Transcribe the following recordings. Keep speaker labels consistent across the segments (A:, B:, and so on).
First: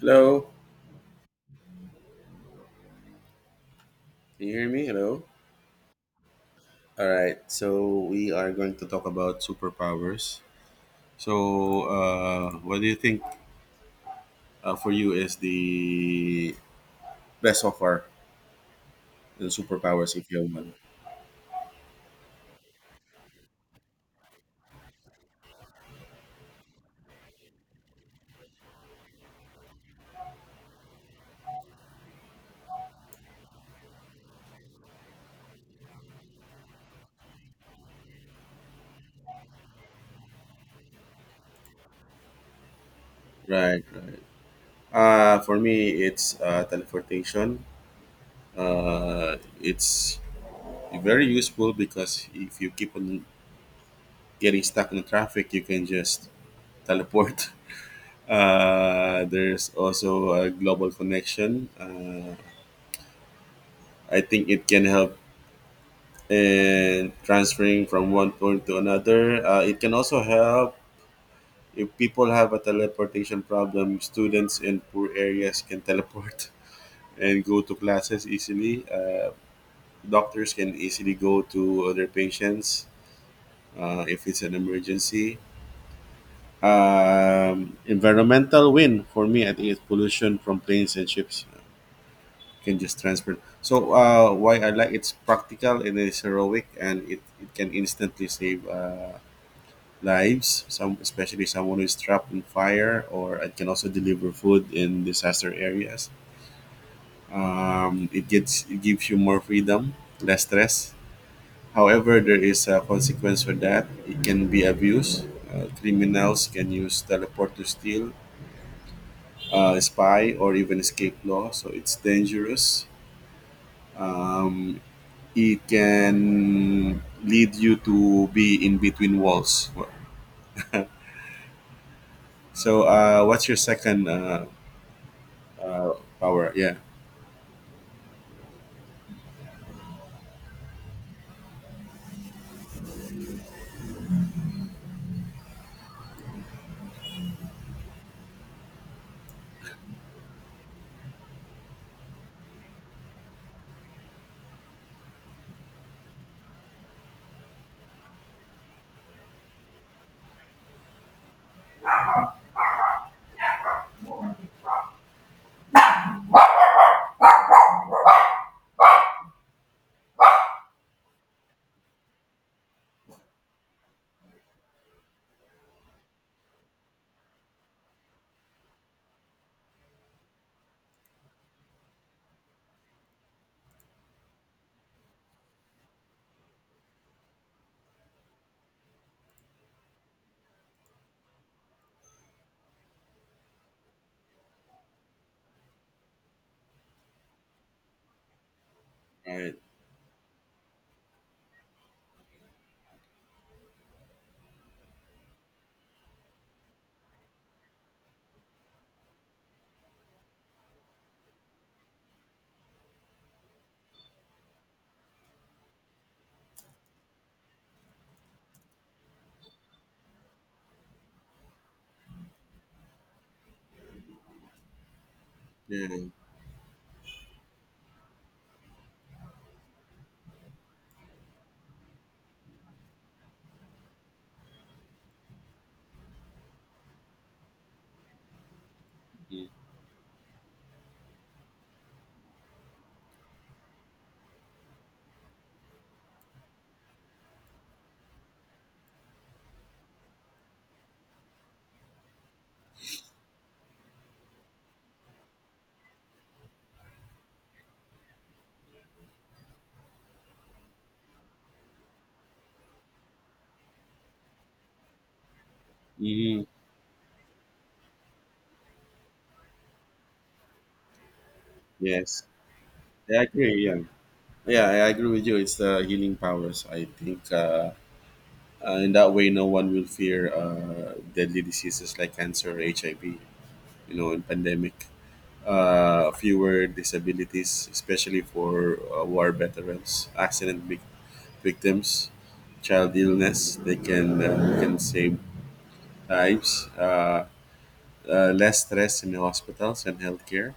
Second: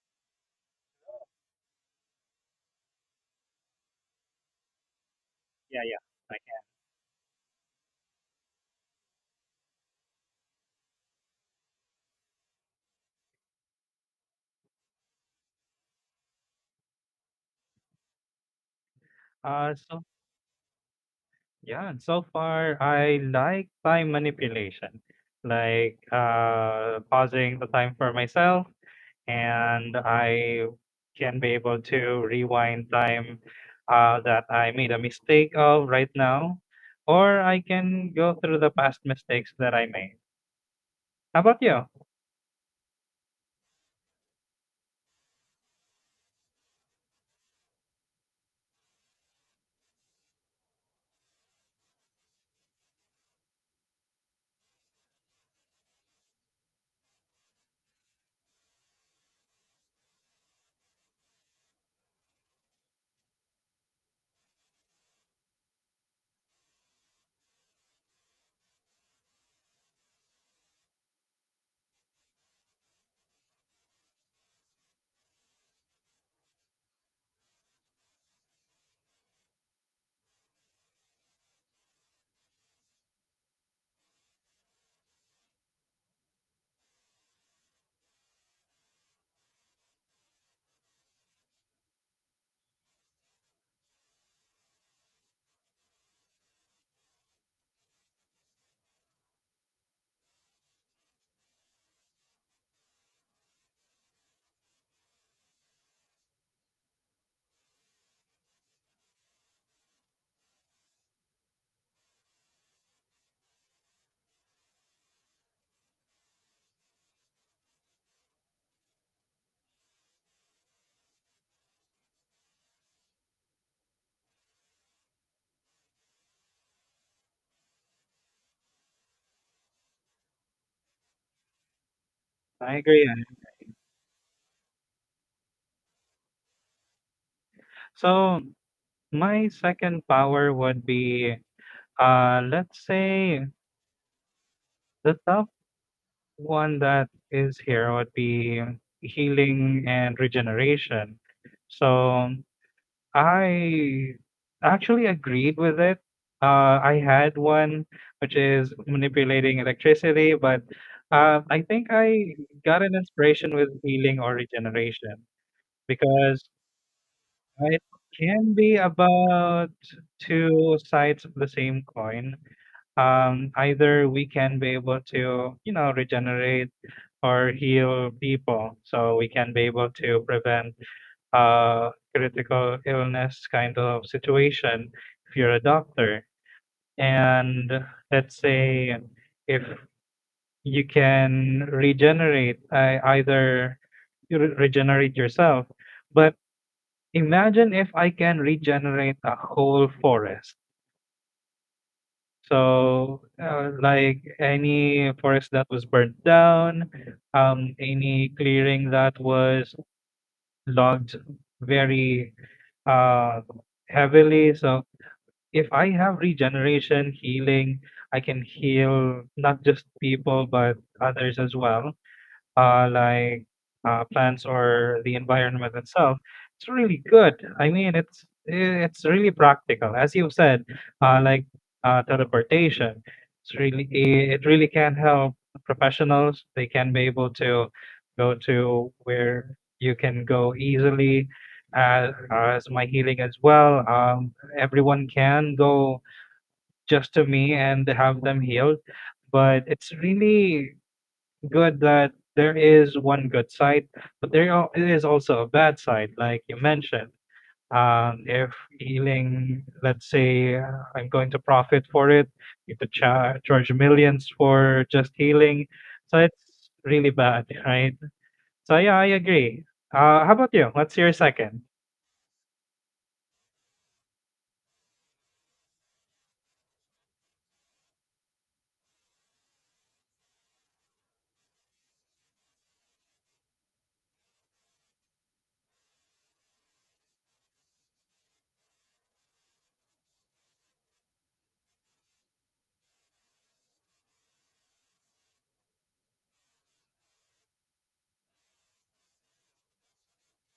A: Hello. Can you hear me? Hello.
B: Yeah, yeah. I can.
A: All right. So we are going to talk about superpowers. So, what do you think for you is the best so far in
B: So
A: superpowers if you have one?
B: yeah, so far I like time manipulation, like pausing the time for myself, and I can be able to rewind time that I made a mistake of right now, or I can go through the past mistakes that I made. How about you?
A: Right. Right. For me, it's teleportation. Uh, it's very useful because if you keep on getting stuck in traffic, you can just teleport. There's also a global connection. I think it can help in transferring from one point to another. It can also help if people have a teleportation problem. Students in poor areas can teleport and go to classes easily. Doctors can easily go to other patients if it's an emergency. Environmental win for me, I think it's pollution from planes and ships. Can just transfer. So why I like it's practical and it's heroic and it can instantly save lives. Some especially someone who's trapped in fire or it can also deliver food in disaster areas. It gets it gives you more freedom, less stress. However, there is a consequence for that. It can be abused. Criminals can use teleport to steal, spy, or even escape law. So it's dangerous. Um, it can lead you to be in between walls.
B: I
A: so,
B: agree
A: uh,
B: it.
A: what's your second uh, power? Yeah.
B: So my second power would be, let's say the thought one that is here would be healing and regeneration. So I actually agreed with it. I had one which is manipulating electricity, but I think I got an inspiration with healing or regeneration because it can be about two sides of the same coin, either we can be able to, you know, regenerate or heal people so we can be able to prevent critical illness kind of situation if you're a doctor. And let's say if you can regenerate, either you regenerate yourself, but imagine if I can regenerate a
A: Right.
B: whole forest. So, like any forest that was burnt down, any clearing that was logged very, uh, heavily. So if I have regeneration healing, I can heal not just people but others as well, like plants or the environment
A: Yeah.
B: itself. It's really good. I mean, it's really practical, as you said, like teleportation. It really can help professionals. They can be able to go to where you can go easily. As my healing as well, everyone can go just to me and have them healed, but it's really good that there is one good side, but there is also a bad side, like you mentioned. If healing, let's say, I'm going to profit for it, you could charge millions for just healing. So
A: Mm-hmm.
B: it's really bad, right? So yeah, I agree. How about you? What's your second?
A: Yes. Yeah, I agree. Yeah. Yeah, I agree with you. It's the healing powers. I think in that way, no one will fear deadly diseases like cancer or HIV, you know, in pandemic. Fewer disabilities, especially for war veterans, accident victims. victims, Child illness. They can save lives, less stress in the hospitals and healthcare.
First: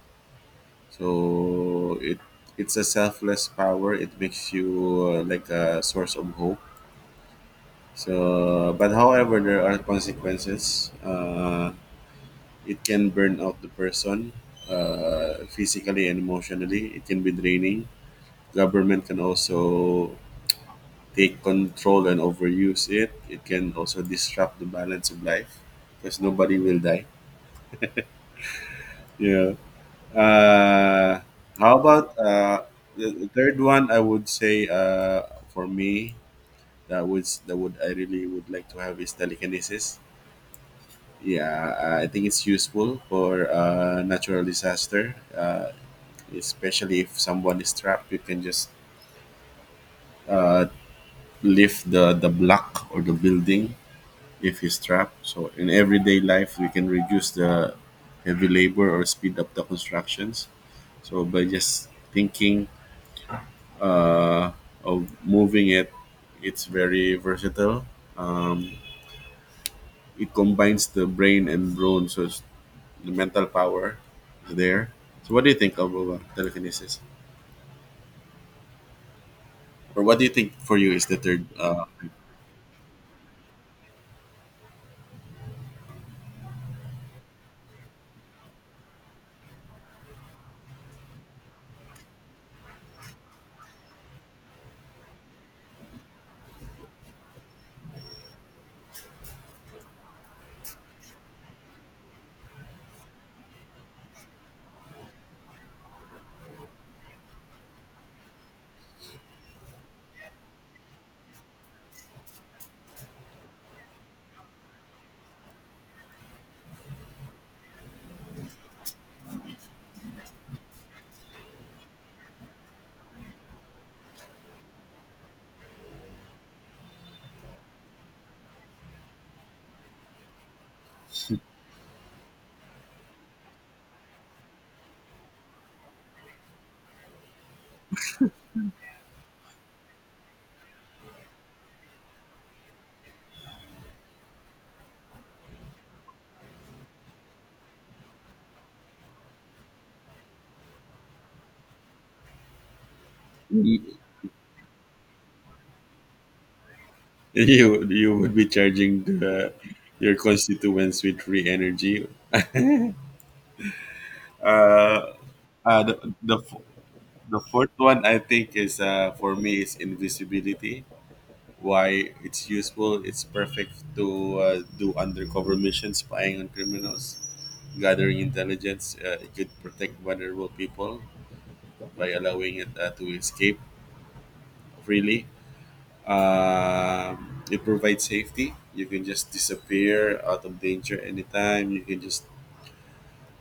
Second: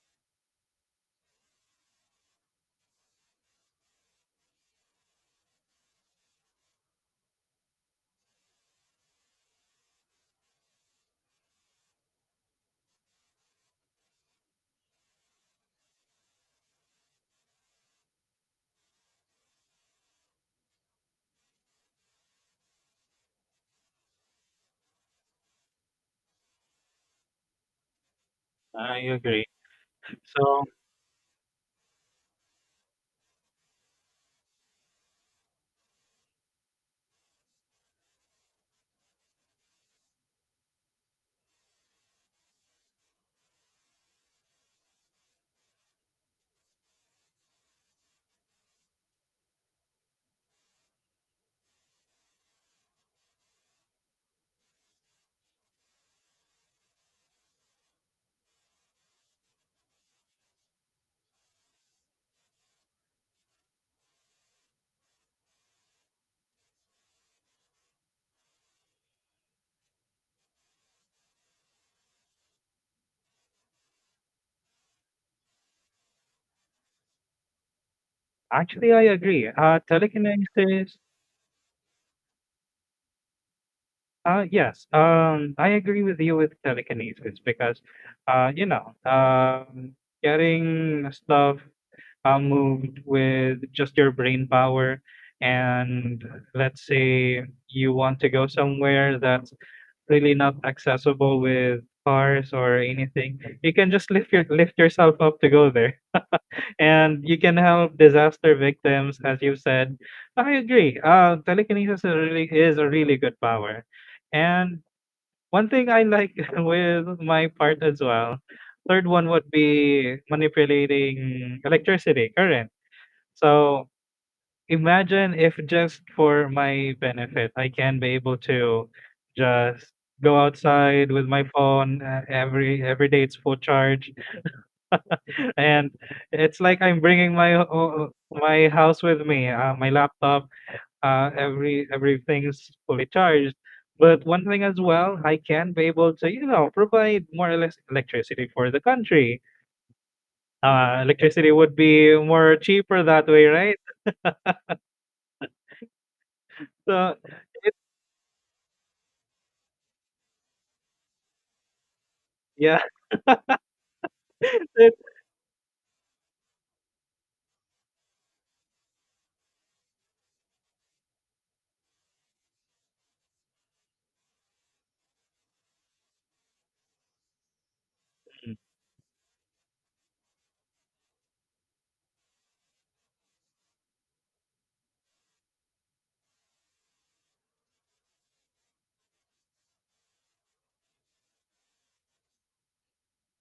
A: So it's a selfless power. It makes you like a source of hope. So, but however, there are consequences. It can burn out the person physically and emotionally. It can be draining. Government can also take control and overuse it, it can also disrupt the balance of life because nobody will die.
B: I agree.
A: Yeah.
B: So
A: Uh, how about the third one? I would say for me that would I really would like to have is telekinesis. Yeah, I think it's useful for natural disaster, especially if someone is trapped. You can just uh, lift the block or the building if he's trapped. So in everyday life, we can reduce the heavy labor or speed up the constructions. So by just thinking uh, of moving it, it's very versatile. Um, it combines the brain and brawn, so the mental power is there. So what do you think of telekinesis?
B: actually, I agree.
A: Or what do you think for you
B: Telekinesis.
A: is the third?
B: Yes, I agree with you with telekinesis because, you know, getting stuff moved with just your brain power, and let's say you want to go somewhere that's really not accessible with cars or anything, you can just lift yourself up to go there, and you can help disaster victims, as you said. I agree. Telekinesis is a really good power. And one thing I like with my part as well, third one would be manipulating electricity, current. So imagine if just for my benefit, I can be able to just go outside with my phone, uh, every day it's full charge and it's like I'm bringing my my house with me, my laptop, uh, everything is fully charged. But one thing as well, I can be able to, you know, provide more or less electricity for the country. Electricity would be more cheaper that way, right?
A: Y-
B: So
A: you would be charging your constituents with free energy.
B: yeah, then
A: Uh, Uh, the, the f- the fourth one I think is for me is invisibility. Why it's useful? It's perfect to do undercover missions, spying on criminals, gathering intelligence. It could protect vulnerable people by allowing it to escape freely. It provides safety. You can just disappear out of danger anytime. You can just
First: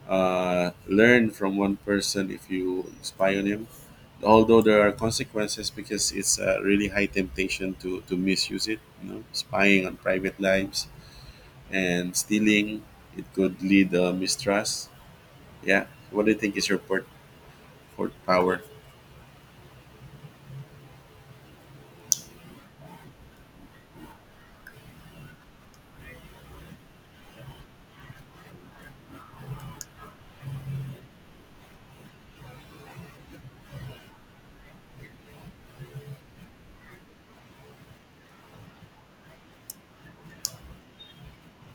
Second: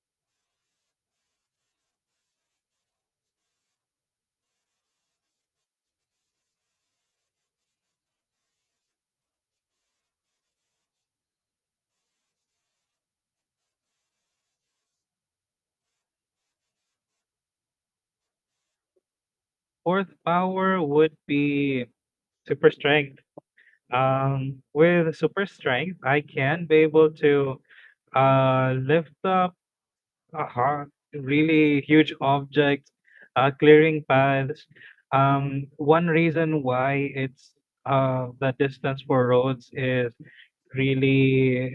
A: learn from one person if you spy on him, although there are consequences because it's a really high temptation to misuse it, you know, spying on private lives and stealing. It could lead mistrust. Yeah, what do you think is your port power?
B: fourth power would be super strength. With super strength, I can be able to lift up. Uh-huh. Really huge objects, clearing paths. One reason why it's the distance for roads is really,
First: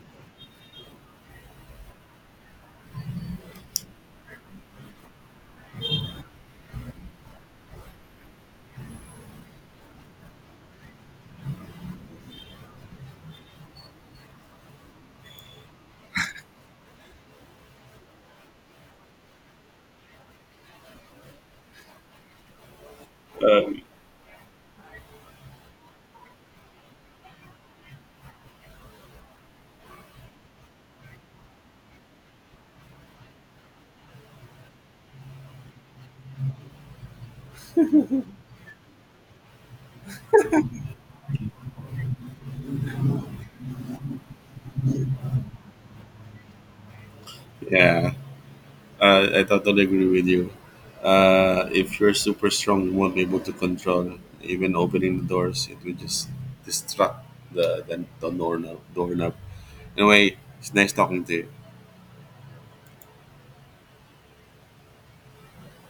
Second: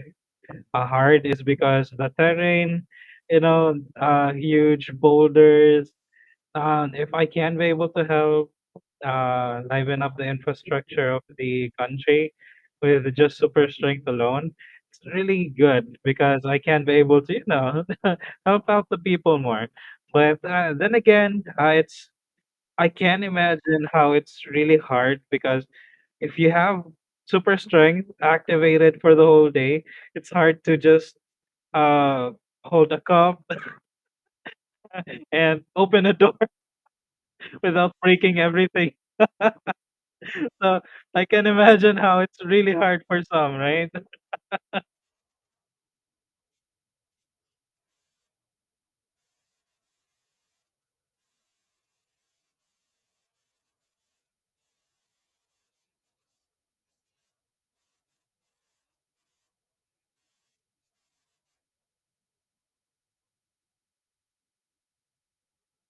B: hard is because the terrain, you know, huge boulders, if I can be able to help liven up the infrastructure of the country with just super strength alone, it's really good because I can be able to, you know, help out the people more. But then again, it's I can imagine how it's really hard because if you have super strength activated for the whole day, it's hard to just uh, hold a cup and open a door without breaking everything. So I can imagine how it's really hard for some, right?
A: Yeah. I totally agree with you. If you're super strong, you won't be able to control even opening the doors. It will just distract the doorknob, doorknob. Anyway, it's nice talking to you.